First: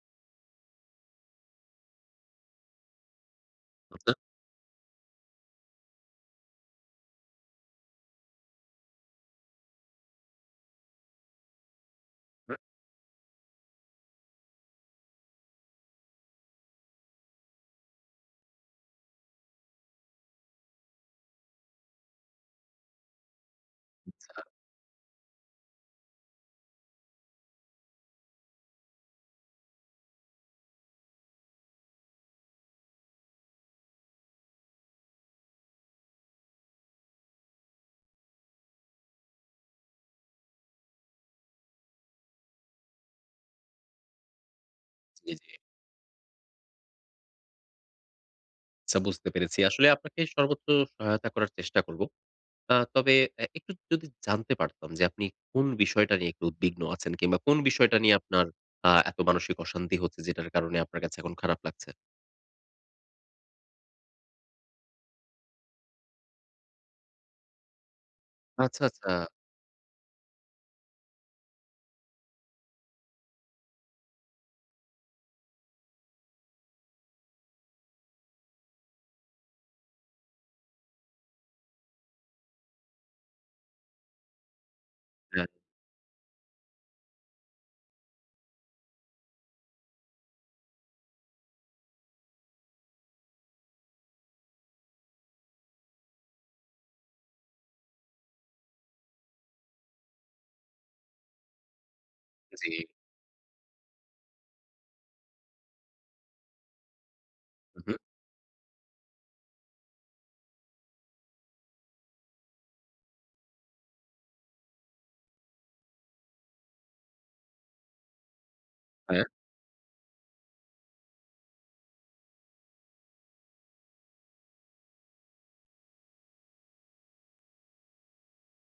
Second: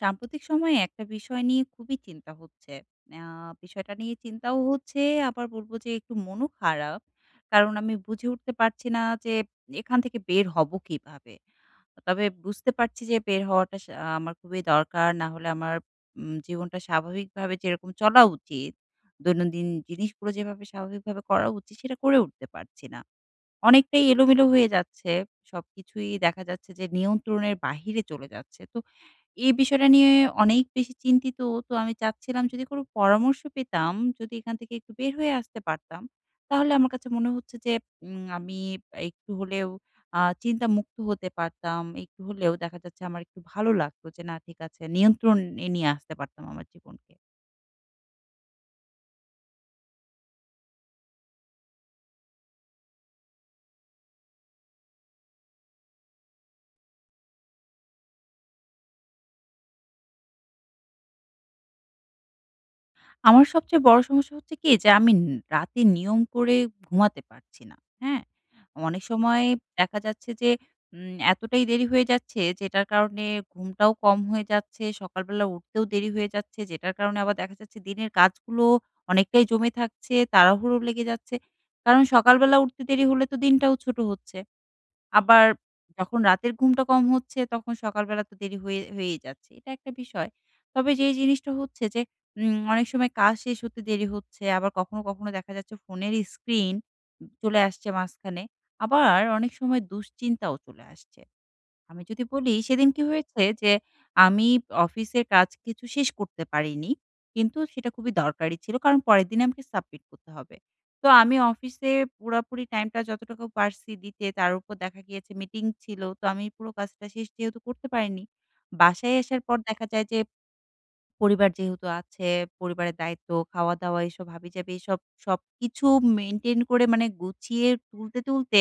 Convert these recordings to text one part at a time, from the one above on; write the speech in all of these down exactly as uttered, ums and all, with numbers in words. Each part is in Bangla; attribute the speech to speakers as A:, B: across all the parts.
A: সাম্প্রতিক সময়ে একটা বিষয় নিয়ে খুবই চিন্তা হচ্ছে। আ বিষয়টা নিয়ে
B: অর্থাৎ
A: চিন্তাও হচ্ছে আবার বলবো যে একটু মনও খারাপ। কারণ আমি বুঝে উঠতে পারছি না যে এখান থেকে বের হব কীভাবে? আ তবে
B: হু।
A: বুঝতে পারছি যে বের হওয়াটা সা আমার খুবই দরকার। না হলে আমার উম জীবনটা স্বাভাবিকভাবে যেরকম চলা উচিত, দৈনন্দিন জিনিসগুলো যেভাবে স্বাভাবিকভাবে করা উচিত, সেটা করে উঠতে পারছি না। অনেকটাই
B: চ্ছা।
A: এলোমেলো হয়ে যাচ্ছে। সবকিছুই দেখা যাচ্ছে যে নিয়ন্ত্রণের বাহিরে চলে যাচ্ছে। তো এই বিষয়টা নিয়ে অনেক বেশি চিন্তিত। তো আমি চাচ্ছিলাম যদি কোনো পরামর্শ পেতাম? যদি এখান থেকে একটু বের হয়ে আসতে পারতাম। তাহলে আমার কাছে মনে হচ্ছে যে উম আমি একটু হলেও আ চিন্তামুক্ত হতে পারতাম। একটু হলেও দেখা যাচ্ছে আমার একটু ভালো লাগতো। যে না ঠিক আছে
B: জি,
A: নিয়ন্ত্রণ
B: জি।
A: এ নিয়ে আসতে পারতাম আমার জীবনকে।
B: চ্ছা বুঝতে পেরেছি। আসলে আপনাকে সর্বোচ্চ সহায়তা করার চেষ্টা করব। আ তবে অ্যা একটু যদি জানতে পারতাম যে আপনি কোন বিষয়টা নিয়ে একটু উদ্বিগ্ন আছেন? কিংবা কোন বিষয়টা নিয়ে আপনার আ এত মানসিক অশান্তি হচ্ছে যেটার কারণে আপনার কাছে এখন খারাপ লাগছে?
A: আমার সবচেয়ে বড়ো সমস্যা হচ্ছে কি? যে আমিন রাতে নিয়ম করে ঘুমাতে পারছি না, হ্যাঁ?
B: আচ্ছা,
A: অনেক
B: আচ্ছা।
A: সময় দেখা যাচ্ছে যে উম এতটাই দেরি হয়ে যাচ্ছে, যেটার কারণে ঘুমটাও কম হয়ে যাচ্ছে, সকালবেলা উঠতেও দেরি হয়ে যাচ্ছে। যেটার কারণে আবার দেখা যাচ্ছে দিনের কাজগুলো অনেকটাই জমে থাকছে, তাড়াহুড়ো লেগে যাচ্ছে। কারণ সকালবেলা উঠতে দেরি হলে তো দিনটাও ছোটো হচ্ছে। আবার
B: রাইট।
A: যখন রাতের ঘুমটা কম হচ্ছে, তখন সকালবেলা তো দেরি হয়ে হয়েই যাচ্ছে এটা একটা বিষয়। তবে যেই জিনিসটা হচ্ছে যে উম অনেক সময় কাজ শেষ হতে দেরি হচ্ছে। আবার কখনো, কখনো দেখা যাচ্ছে ফোনের স্ক্রিন উম চলে আসছে মাঝখানে। আবার অনেক সময় দুশ্চিন্তাও চলে আসছে। আমি যদি বলি,
B: জি।
A: সেদিন কি হয়েছে? যে আমি অফিসের কাজ কিছু শেষ করতে পারিনি, কিন্তু
B: উ
A: সেটা
B: হু।
A: খুবই দরকারি ছিল। কারণ, পরের দিনে আমাকে সাবমিট করতে হবে। তো আমি অফিসে পুরাপুরি টাইমটা যতটুকু পারছি দিতে। তার উপর দেখা গিয়েছে মিটিং ছিল। তো আমি পুরো কাজটা শেষ যেহেতু করতে পারিনি। বাসায়
B: হ্যাঁ।
A: আসার পর দেখা যায় যে পরিবার যেহেতু আছে। পরিবারের দায়িত্ব, খাওয়াদাওয়া, এসব হাবিজাবি, এ সব সবকিছু মেইনটেইন করে মানে গুছিয়ে তুলতে, তুলতে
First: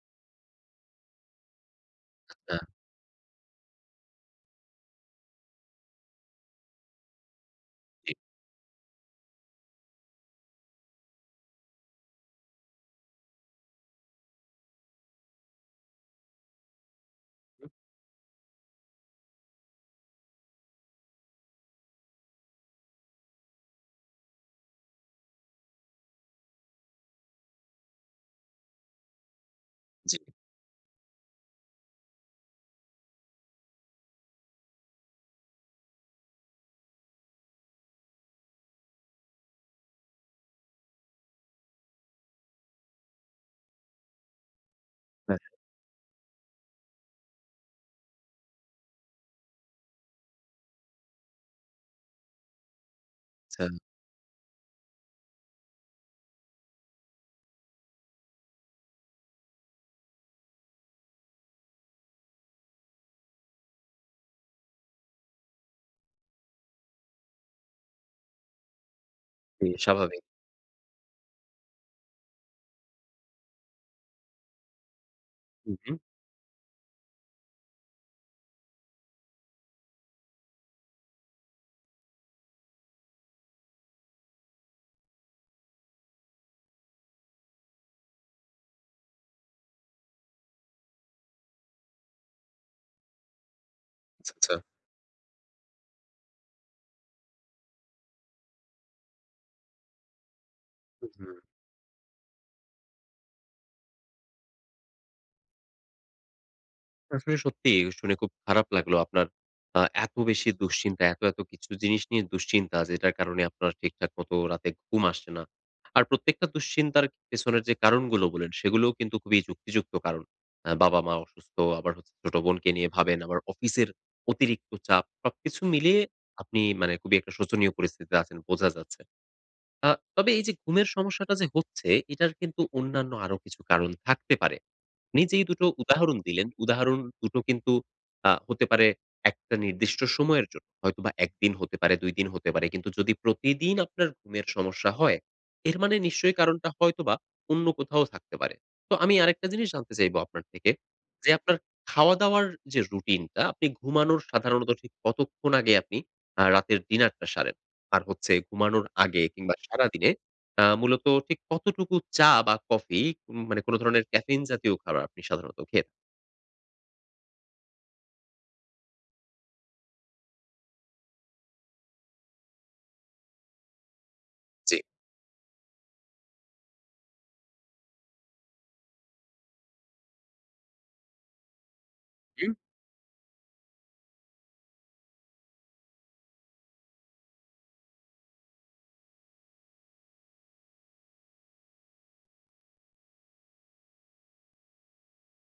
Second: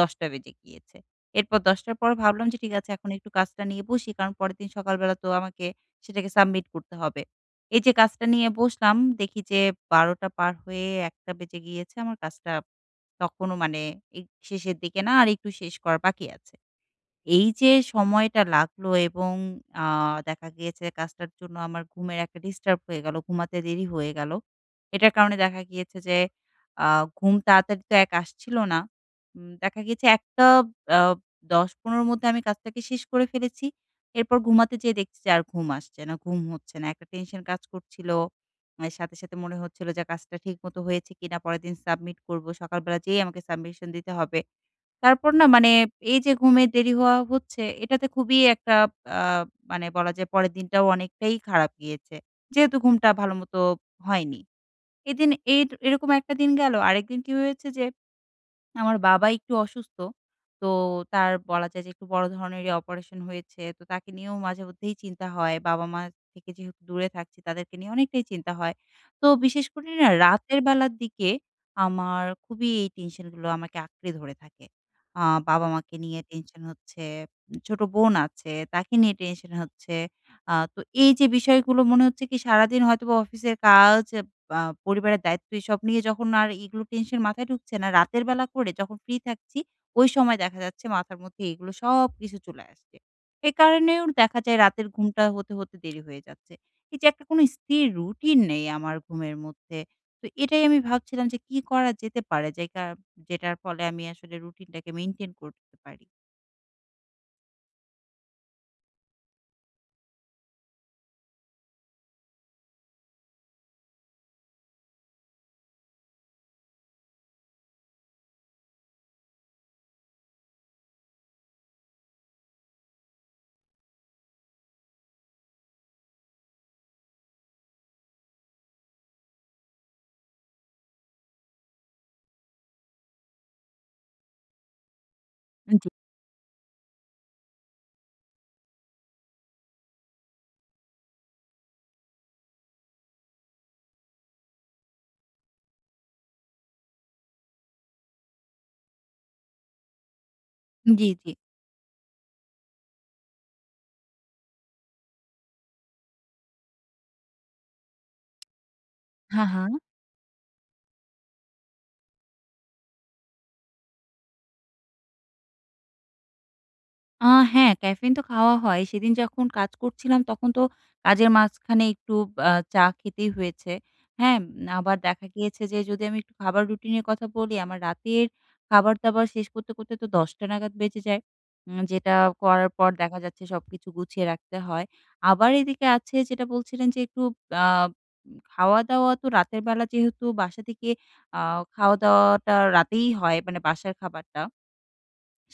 A: দশ টা বেজে গিয়েছে। এরপর দশ টার পর ভাবলাম
B: আচ্ছা।
A: যে ঠিক আছে, এখন একটু কাজটা নিয়ে বসি। কারণ পরেরদিন সকালবেলা তো আমাকে সেটাকে সাবমিট করতে হবে। এই যে
B: জি।
A: কাজটা নিয়ে বসলাম। দেখি যে বারোটা টা পার হয়ে এক টা বেজে গিয়েছে, আমার কাজটা তখনও মানে এ শেষের দিকে না আর একটু শেষ করা বাকি আছে। এই যে সময়টা লাগলো এবং আ দেখা গিয়েছে কাজটার জন্য আমার ঘুমের একটা ডিস্টার্ব হয়ে গেলো, ঘুমাতে দেরি হয়ে গেলো। এটার কারণে দেখা গিয়েছে যে আ ঘুম তাড়াতাড়ি তো এক আসছিলো না। উম দেখা গেছে
B: জি।
A: এক টা অ দশ-পনেরো 'র মধ্যে আমি কাজটাকে শেষ করে ফেলেছি। এরপর ঘুমাতে যেয়ে দেখছি যে আর ঘুম আসছে না, ঘুম হচ্ছে না। একটা টেনশন কাজ করছিলো। অ্যা সাথে, সাথে মনে হচ্ছিল যে কাজটা ঠিকমতো হয়েছে কিনা? পরেরদিন সাবমিট করব, সকালবেলা যেয়েই আমাকে submission দিতে হবে। তারপর
B: আচ।
A: না মানে এই যে ঘুমের দেরি হওয়া হচ্ছে, এটাতে খুবই একটা আ মানে বলা যায় পরের দিনটাও অনেকটাই খারাপ গিয়েছে, যেহেতু ঘুমটা ভালোমত
B: চ্ছা
A: হয়নি। এদিন এর এরকম একটা দিন গেল। আরেকদিন কি হয়েছে যে আমার বাবা একটু অসুস্থ। তো তার বলা যায় যে একটু বড় ধরনেরই অপারেশন হয়েছে। তো তাকে নিয়েও মাঝেমধ্যেই চিন্তা হয়। বাবা-মার থেকে যেহেতু দূরে থাকছি, তাদেরকে নিয়ে অনেকটাই চিন্তা হয়। তো বিশেষ
B: জি
A: করে না
B: স্বাভাবিক।
A: রাতের বেলার দিকে আমার খুবই এই টেনশনগুলো আমাকে আঁকড়ে ধরে থাকে। আ
B: হু, হু।
A: বাবা-মাকে নিয়ে টেনশন হচ্ছে। উম ছোট বোন আছে, তাকে নিয়ে টেনশন হচ্ছে। আ তো এই যে বিষয়গুলো মনে হচ্ছে কি সারাদিন হয়তোবা অফিসের কাজ, আ পরিবারের দায়িত্ব এইসব নিয়ে যখন আর এগুলো টেনশন মাথায় ঢুকছে না, রাতের বেলা করে যখন ফ্রি থাকছি, ওই সময় দেখা যাচ্ছে মাথার মধ্যে এগুলো সবকিছু চলে আসছে। এই কারণেও
B: চ্ছা,
A: দেখা
B: আচ্ছা।
A: যায় রাতের ঘুমটা হতে, হতে দেরি হয়ে যাচ্ছে। এই যে একটা কোনো স্থির রুটিন নেই আমার ঘুমের মধ্যে। তো এটাই আমি
B: উ
A: ভাবছিলাম যে
B: হুম।
A: কী করা যেতে পারে? যেই কা যেটার ফলে আমি আসলে রুটিনটাকে মেইনটেন করতে পারি?
B: আসলে সত্যিই শুনে খুব খারাপ লাগলো। আপনার আ এত বেশি দুশ্চিন্তা এত, এত কিছু জিনিস নিয়ে দুশ্চিন্তা যেটার কারণে আপনার ঠিকঠাক মত রাতে ঘুম আসছে না। আর প্রত্যেকটা দুশ্চিন্তার পেছনের যে কারণগুলো বললেন, সেগুলোও কিন্তু খুবই যুক্তিযুক্ত কারণ। আ বাবা-মা অসুস্থ, আবার হচ্ছে ছোট বোনকে নিয়ে ভাবেন, আবার অফিসের অতিরিক্ত চাপ। সবকিছু মিলিয়ে আপনি মানে খুবই একটা শোচনীয় পরিস্থিতিতে আছেন বোঝা যাচ্ছে। আ তবে এই যে ঘুমের সমস্যাটা যে হচ্ছে, এটার কিন্তু অন্যান্য আরো কিছু কারণ থাকতে পারে। নিজেই দুটো
A: হ্যাঁ জি।
B: উদাহরণ দিলেন। উদাহরণ দুটো কিন্তু আ হতে পারে একটা নির্দিষ্ট সময়ের জন্য। হয়তোবা এক দিন হতে পারে দুই দিন হতে পারে। কিন্তু যদি প্রতিদিন আপনার ঘুমের সমস্যা হয়, এর মানে নিশ্চয়ই কারণটা হয়তোবা অন্য কোথাও থাকতে পারে। তো আমি আরেকটা জিনিস জানতে চাইব আপনার থেকে।
A: হু, জি,
B: যে
A: জি।
B: আপনার খাওয়া-দাওয়ার যে রুটিন টা। আপনি ঘুমানোর সাধারণত আসলে কতক্ষণ আগে আপনি আ রাতের ডিনার টা সারেন? আর হচ্ছে ঘুমানোর আগে
A: হা,
B: কিংবা
A: হা।
B: সারাদিনে আ মূলত ঠিক কতটুকু চা বা কফি উম মানে কোন ধরণের ক্যাফেইন জাতীয় খারাব আপনি সাধারণত খেয়ে
A: আ হ্যাঁ ক্যাফেইন তো খাওয়া হয়। সেদিন যখন কাজ করছিলাম তখন তো কাজের মাঝখানে একটু আ চা খেতেই হয়েছে, হ্যাঁ? এম
B: জি।
A: আবার দেখা গিয়েছে যে যদি আমি একটু খাবার রুটিনের কথা বলি। আমার রাতের খাবার-দাবার শেষ করতে, করতে তো দশ টা নাগাদ বেজে যায়। উম যেটা
B: হুম।
A: করার পর দেখা যাচ্ছে সবকিছু গুছিয়ে রাখতে হয়। আবার এদিকে আছে যেটা বলছিলেন যে একটু আ উম খাওয়া-দাওয়া তো রাতেরবেলা যেহেতু বাসা থেকে আ খাওয়া-দাওয়াটা রাতেই হয়, মানে বাসার খাবারটা।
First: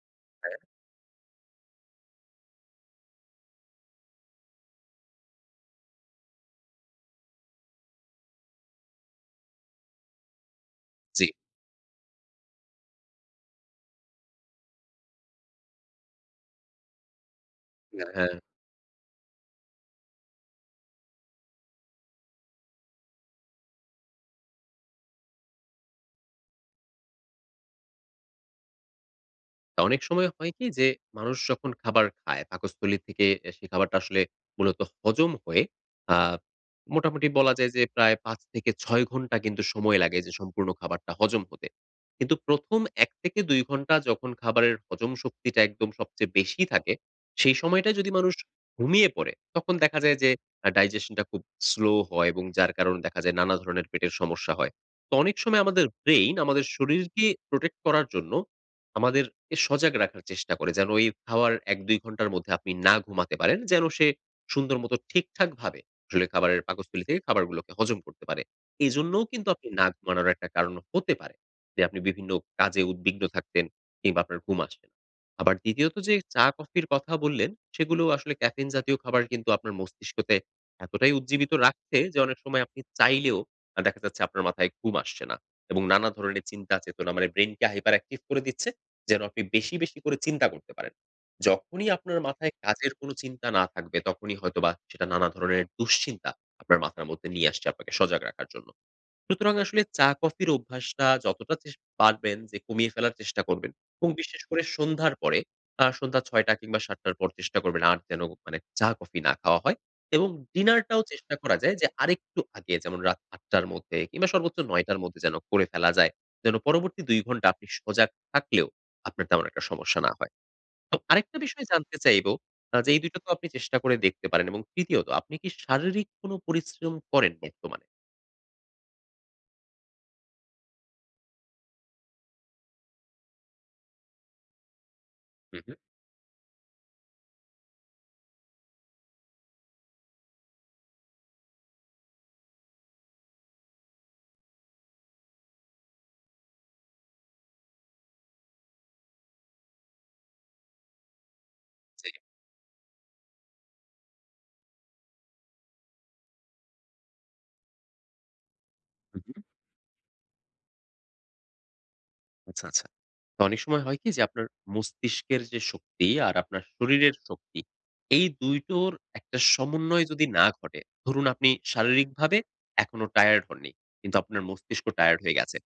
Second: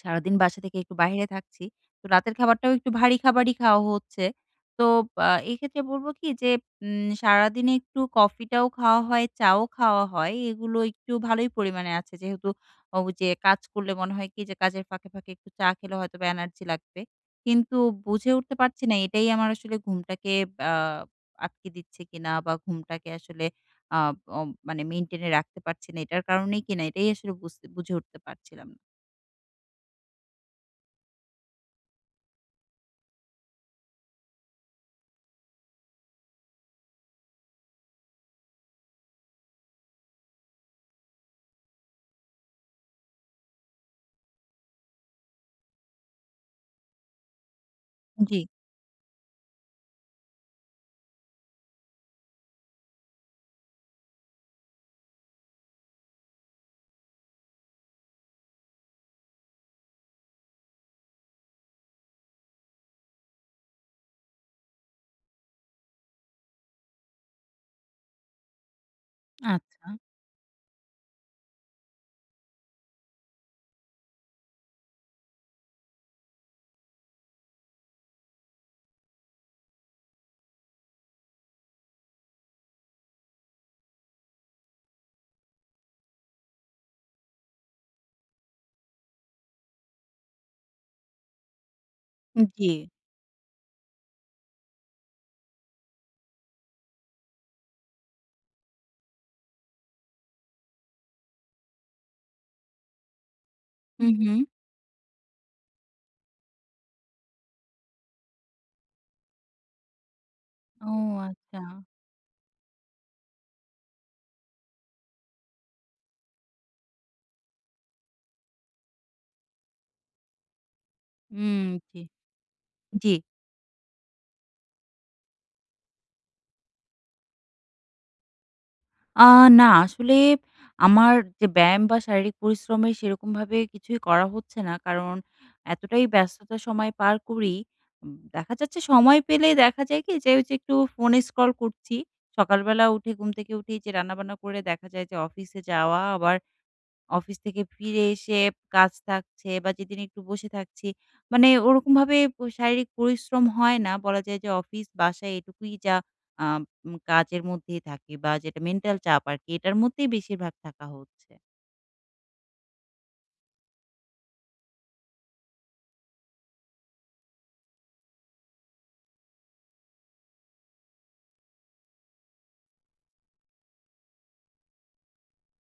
A: সারাদিন
B: হ্যাঁ।
A: বাসা থেকে একটু বাইরে থাকছি। তো রাতের খাবারটাও একটু ভারী খাবারই খাওয়া হচ্ছে। তো আ এক্ষেত্রে বলব কি যে উম সারাদিনে একটু কফিটাও খাওয়া হয়, চাও খাওয়া হয়। এগুলো একটু
B: জি।
A: ভালোই পরিমাণে আছে। যেহেতু অ ওই যে কাজ করলে মনে হয় কি? যে কাজের ফাঁকে, ফাঁকে একটু চা খেলে হয়তোবা এনার্জি লাগবে। কিন্তু
B: ই অ্যা
A: বুঝে
B: হ্যাঁ।
A: উঠতে পারছি না এটাই আমার আসলে ঘুমটাকে আ আটকে দিচ্ছে কিনা? বা ঘুমটাকে আসলে আব ও মানে মেইনটেইন এ রাখতে পারছি না এটার কারণেই কিনা? এটাই আসলে বুঝতে বুঝে উঠতে পারছিলাম না।
B: তা অনেক সময় হয় কি যে মানুষ যখন খাবার খায়, পাকস্থলী থেকে এ সে খাবারটা আসলে মূলত হজম হয়ে আ মোটামুটি বলা যায় যে প্রায় পাঁচ থেকে ছয় ঘন্টা কিন্তু সময় লাগে যে সম্পূর্ণ খাবারটা হজম হতে। কিন্তু প্রথম এক থেকে দুই ঘন্টা যখন খাবারের হজম শক্তিটা একদম সবচেয়ে বেশি থাকে। সেই সময়টায় যদি মানুষ
A: জি।
B: ঘুমিয়ে পড়ে তখন দেখা যায় যে আ digestion টা খুব slow হয় এবং যার কারণে দেখা যায় নানা ধরণের পেটের সমস্যা হয়। তো অনেক সময় আমাদের ব্রেইন আমাদের শরীরকে protect করার জন্য আমাদেরকে সজাগ রাখার চেষ্টা করে। যেন এই খাওয়ার এক দুই ঘন্টার মধ্যে আপনি না ঘুমাতে পারেন। যেন সে সুন্দর মত ঠিকঠাকভাবে আসলে খাবারের পাকস্থলীতে খাবারগুলোকে হজম করতে পারে। এজন্যও কিন্তু আপনি না
A: আচ্ছা।
B: ঘুমানোর একটা কারণ হতে পারে। যে আপনি বিভিন্ন কাজে উদ্বিগ্ন থাকতেন কিংবা আপনার ঘুম আসবে না। আবার দ্বিতীয়ত যে চা কফির কথা বললেন সেগুলো আসলে ক্যাফেইন জাতীয় খাবার কিন্তু আপনার মস্তিষ্কতে এতটাই উজ্জীবিত রাখছে, যে অনেক সময় আপনি চাইলেও আ দেখা যাচ্ছে আপনার মাথায় ঘুম আসছে না এবং নানা ধরণের চিন্তা চেতনা মানে ব্রেইনকে hyper active করে দিচ্ছে যেন আপনি বেশি, বেশি করে চিন্তা করতে পারেন। যখনই আপনার মাথায়
A: জি।
B: কাজের কোন চিন্তা না থাকবে, তখনই হয়তোবা সেটা নানা ধরণের দুশ্চিন্তা আপনার মাথার মধ্যে নিয়ে আসছে আপনাকে সজাগ রাখার জন্য। সুতরাং, আসলে চা কফির অভ্যাসটা যতটা চেষ্ট পারবেন যে কমিয়ে ফেলার চেষ্টা করবেন
A: হু,
B: এবং বিশেষ
A: হু।
B: করে সন্ধ্যার পরে আ সন্ধ্যা ছয়টা কিংবা, সাতটা র পর চেষ্টা করবেন আর যেন মানে চা কফি না খাওয়া হয় এবং
A: ও
B: ডিনারটাও চেষ্টা করা যায়
A: আচ্ছা।
B: যে আরেকটু আগে যেমন রাত আটটা র মধ্যে কিংবা, সর্বোচ্চ নয়টা র মধ্যে যেন করে ফেলা যায়। যেন পরবর্তী দুই ঘন্টা আপনি সজাগ থাকলেও, আপনার তেমন একটা সমস্যা না হয়। তো আরেকটা
A: হুম
B: বিষয় জানতে
A: জি।
B: চাইবো, আ যে এই
A: জি।
B: দুইটা তো আপনি চেষ্টা করে দেখতে পারেন এবং তৃতীয়ত আপনি কি শারীরিক কোন পরিশ্রম করেন বর্তমানে?
A: আ না। আসলে আমার যে ব্যায়াম বা শারীরিক পরিশ্রমের সেরকমভাবে কিছুই করা হচ্ছে না। কারণ
B: হু, হু।
A: এতটাই ব্যস্ততার সময় পার করি, উম দেখা যাচ্ছে সময় পেলেই দেখা যায় কি যে ওইযে একটু ফোনে স্ক্রল করছি। সকালবেলা উঠে, ঘুম থেকে উঠেই যে রান্নাবান্না করে দেখা যায় যে অফিসে যাওয়া। আবার অফিস থেকে ফিরে এসে কাজ থাকছে বা যেদিন একটু বসে থাকছি। মানে
B: জি।
A: ওরকমভাবে প শারীরিক পরিশ্রম হয় না। বলা যায় যে অফিস বাসায় এটুকুই যা আ উম কাজের মধ্যেই থাকি। বা যেটা মেন্টাল
B: হু,
A: চাপ
B: হু।
A: আরকি, এটার মধ্যেই বেশিরভাগ থাকা হচ্ছে।
B: আচ্ছা, আচ্ছা। তো অনেক সময় হয় কি? যে আপনার মস্তিষ্কের যে শক্তি আর আপনার শরীরের শক্তি, এই দুই টোর একটা সমন্বয় যদি না ঘটে। ধরুন আপনি শারীরিকভাবে এখনো টায়ার্ড হননি, কিন্তু আপনার মস্তিষ্ক টায়ার্ড হয়ে গেছে।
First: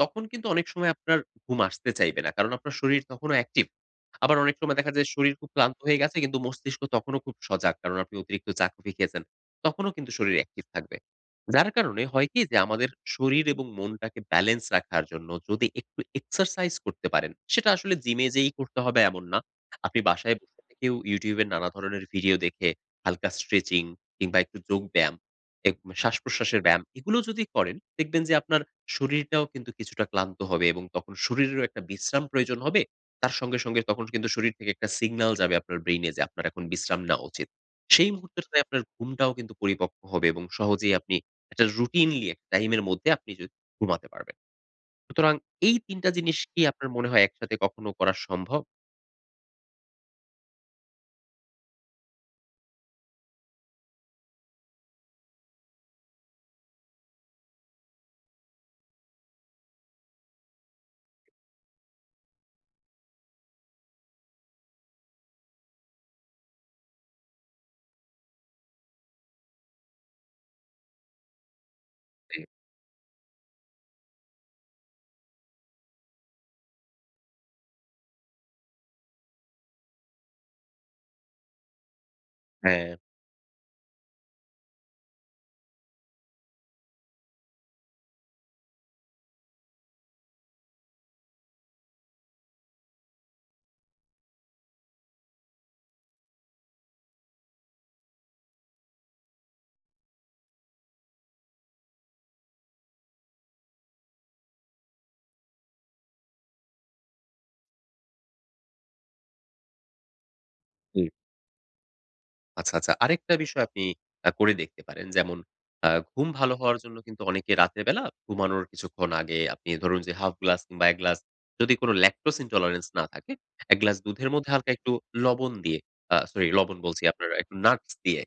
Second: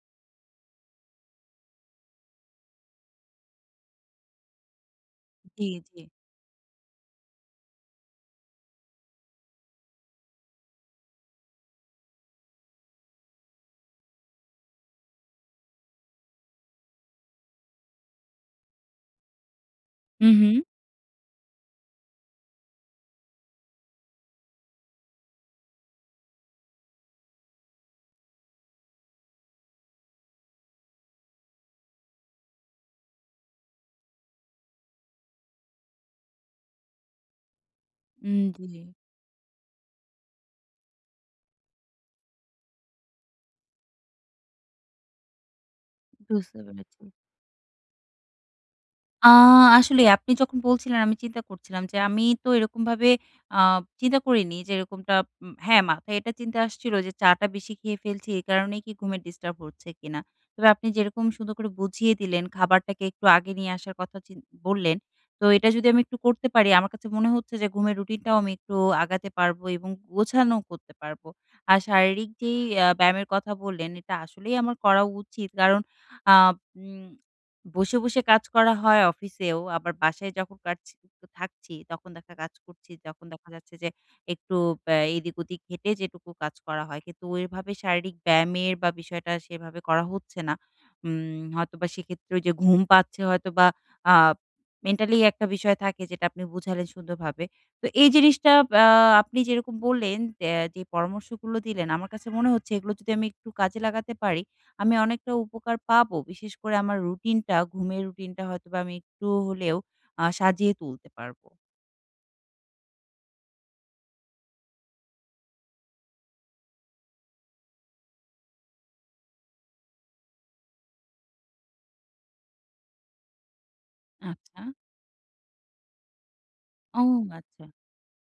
B: তখন কিন্তু অনেক সময় আপনার ঘুম আসতে চাইবে না কারণ আপনার শরীর তখনো অ্যাকটিভ। আবার অনেক সময় দেখা যায় শরীর খুব
A: জি,
B: ক্লান্ত
A: জি।
B: হয়ে গেছে, কিন্তু মস্তিষ্ক তখনও খুব সজাগ কারণ আপনি অতিরিক্ত চা, কফি খেয়েছেন। তখনও কিন্তু শরীর অ্যাকটিভ থাকবে। যার কারণে হয় কি? যে আমাদের শরীর এবং মনটাকে ব্যালেন্স রাখার জন্য যদি একটু exercise করতে পারেন। সেটা আসলে জিমে যেয়েই করতে হবে এমন না। আপনি
A: হু,
B: বাসায়
A: হু।
B: বসে থেকেও YouTube এ নানা ধরনের ভিডিও দেখে হালকা stretching কিংবা একটু যোগ ব্যায়াম, এক শ্বাসপ্রশ্বাসের ব্যায়াম এগুলো যদি করেন, দেখবেন যে আপনার শরীরটাও কিছুটা ক্লান্ত হবে। এবং তখন শরীরেরও একটা বিশ্রাম প্রয়োজন হবে। তার সঙ্গে, সঙ্গে তখন কিন্তু শরীর থেকে একটা সিগনাল যাবে আপনার ব্রেইনে যে আপনার এখন বিশ্রাম নেওয়া উচিত। সেই
A: উম
B: মুহূর্তে যেয়ে
A: জি।
B: আপনার ঘুমটাও কিন্ত পরিপক্ক হবে এবং সহজেই আপনি একটা রুটিনলি এক টাইমের মদ্ধে আপনি য ঘুমাতে পারবেন। সুতরাং এই তিন টা জিনিস
A: বুঝতে
B: কি আপনার
A: পেরেছি।
B: মনে হয় একসাথে কখনো করা সম্ভব?
A: আ আসলেই আপনি যখন বলছিলেন আমি চিন্তা করছিলাম যে, আমি তো এরকমভাবে আ চিন্তা করিনি যে এরকমটা হ্যাঁ, মাথায় এটা চিন্তা আসছিলো যে চা টা বেশি খেয়ে ফেলছি। এই কারণেই কি ঘুমের ডিস্টার্ব হচ্ছে কিনা। তবে আপনি যেরকম সুন্দর করে বুঝিয়ে দিলেন খাবারটাকে একটু আগে নিয়ে আসার কথা চিন বললেন। তো এটা যদি আমি একটু করতে পারি আমার কাছে মনে হচ্ছে যে ঘুমের রুটিনটাও আমি একটু আগাতে পারবো এবং গোছানোও করতে পারবো। আর শারীরিক
B: জ্বি।
A: যেই অ্যা ব্যায়ামের কথা বললেন এটা আসলেই আমার করা উচিত। কারণ আ উম বসে, বসে কাজ করা হয় অফিসেও, আবার বাসায় যখন পারছি তো থাকছি। তখন দেখা কাজ করছি
B: হ্যাঁ।
A: তখন দেখা যাচ্ছে যে একটু বে এদিক ওদিক হেটে যেটুকু কাজ করা হয়। কিন্তু ওইভাবে শারীরিক ব্যায়ামের বা, বিষয়টা সেভাবে করা হচ্ছে না। উম হয়তোবা সেক্ষেত্রে ঐযে ঘুম পাচ্ছে হয়তোবা আব মেন্টালি একটা বিষয় থাকে, যেটা আপনি বুঝালেন সুন্দরভাবে। তো এই জিনিসটা বা, আপনি যেরকম বললেন অ্যা যে পরামর্শগুলো দিলেন আমার কাছে মনে হচ্ছে এগুলো যদি আমি একটু কাজে লাগাতে পারি, আমি অনেকটা উপকার পাবো। বিশেষ করে আমার রুটিনটা, ঘুমের রুটিনটা হয়তোবা আমি একটু হলেও আ সাজিয়ে তুলতে
B: জ্বি।
A: পারবো।
B: আচ্ছা, আচ্ছা। আরেকটা বিষয় আপনি আ করে দেখতে পারেন। যেমন আ ঘুম ভালো হওয়ার জন্য কিন্তু অনেকে রাতের বেলা ঘুমানোর কিছুক্ষণ আগে আপনি ধরুন যে হাফ গ্লাস কিংবা এক গ্লাস যদি কোন lactose intolerance না থাকে, এক গ্লাস দুধের মধ্যে
A: আচ্ছা।
B: হালকা একটু লবণ দিয়ে আ সরি লবণ
A: ও
B: বলছি আপনার আ একটু
A: আচ্ছা।
B: নাকস দিয়ে,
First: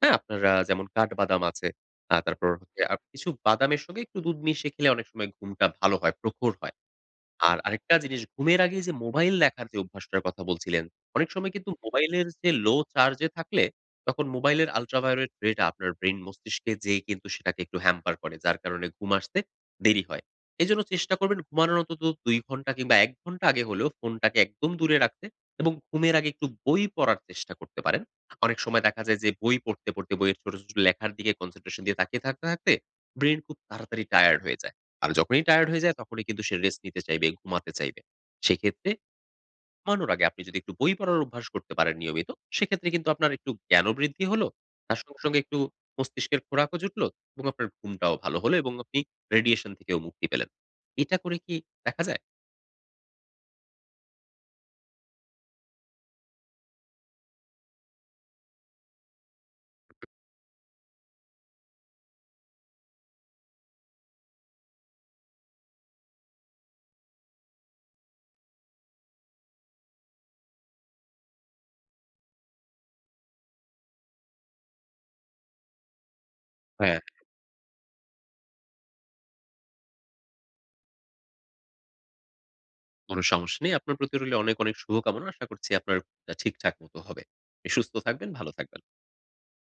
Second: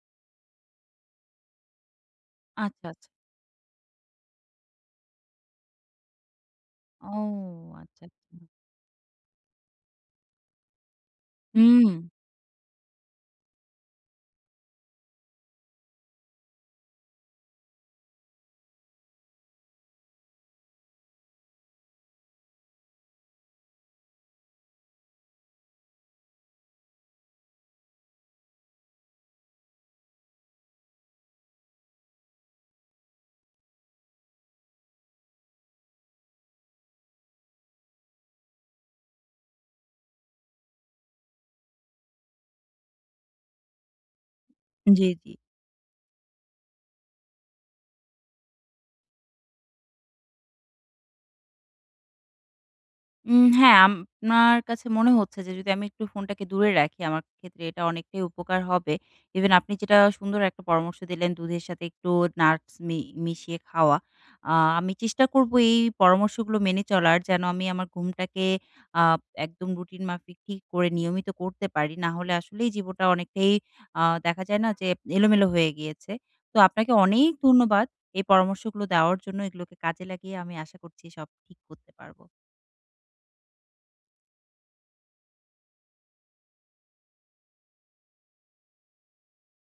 B: হ্যাঁ? আপনার আ যেমন কাঠ বাদাম আছে, আ তারপর
A: আচ্ছা,
B: হচ্ছে
A: আচ্ছা।
B: আর কিছু বাদামের সঙ্গে একটু দুধ মিশিয়ে খেলে অনেক সময় ঘুমটা ভালো হয়, প্রখর হয়।
A: ও
B: আর আরেকটা
A: আচ্ছা,
B: জিনিস
A: আচ্ছা।
B: ঘুমের আগে এই যে মোবাইল দেখার যে অভ্যাসটার কথা বলছিলেন। অনেক সময় কিন্তু
A: হুম।
B: মোবাইলের যে লো চার্জ এ থাকলে তখন মোবাইলের ultraviolet ray টা আপনার ব্রেইন মস্তিষ্কে যেয়ে কিন্তু সেটাকে একটু hamper করে। যার কারণে ঘুম আসতে দেরি হয়। এজন্য চেষ্টা করবেন ঘুমানোর অন্তত দুই ঘন্টা কিংবা এক ঘটা আগে হলেও ফোনটাকে একদম দূরে রাখতে. এবং ঘুমের আগে একটু বই পড়ার চেষ্টা করতে পারেন। অনেক সময় দেখা যায় যে বই পড়তে, পড়তে বইয়ের ছোট, ছোট লেখার দিকে concentration দিয়ে তাকিয়ে থাকতে, থাকতে ব্রেইন খুব তাড়াতাড়ি টায়ার্ড হয়ে যায়। আর যখনই টায়ার্ড হয়ে যায় তখনই কিন্তু সে রেস্ট নিতে চাইবে, ঘুমাতে চাইবে। সেক্ষেত্রে ঘুমানোর আগে আপনি যদি একটু বই পড়ার অভ্যাস করতে পারেন নিয়মিত। সেক্ষেত্রে কিন্তু আপনার একটু জ্ঞানও বৃদ্ধি হলো, তার
A: জি,
B: সঙ্গে,
A: জি।
B: সঙ্গে একটু মস্তিষ্কের খোরাকও জুটল এবং আপনার ঘুমটাও ভালো হলো। এবং আপনি radiation থেকেও মুক্তি পেলেন। এটা করে কি দেখা যায়?
A: উম হ্যাঁ আমনার কাছে মনে হচ্ছে যে যদি আমি একটু ফোনটাকে দূরে রাখি, আমার ক্ষেত্রে এটা অনেকটাই উপকার হবে। ইভেন আপনি যেটা
B: হু।
A: সুন্দর একটা পরামর্শ দিলেন দুধের সাথে একটু নাটস মি মিশিয়ে খাওয়া। আ আমি চেষ্টা করব এই পরামর্শগুলো মেনে চলার। যেন আমি আমার ঘুমটাকে আ একদম রুটিন মাফিক ঠিক করে নিয়মিত করতে পারি। নাহলে আসলেই জীবটা অনেকটাই আ দেখা যায় না যে এলোমেলো হয়ে গিয়েছে। তো আপনাকে
B: হ্যাঁ।
A: অনেক ধন্যবাদ এই পরামর্শগুলো দেওয়ার জন্য। এগুলোকে কাজে লাগিয়ে আমি আশা করছি সব ঠিক করতে পারবো।
B: কোন সমস্যা নেই। আপনার প্রতি রইল অনেক, অনেক শুভকামনা। আশা করছি আপনার ঘুমটা ঠিকঠাক মত হবে। পনি সুস্থ থাকবেন ভালো থাকবেন।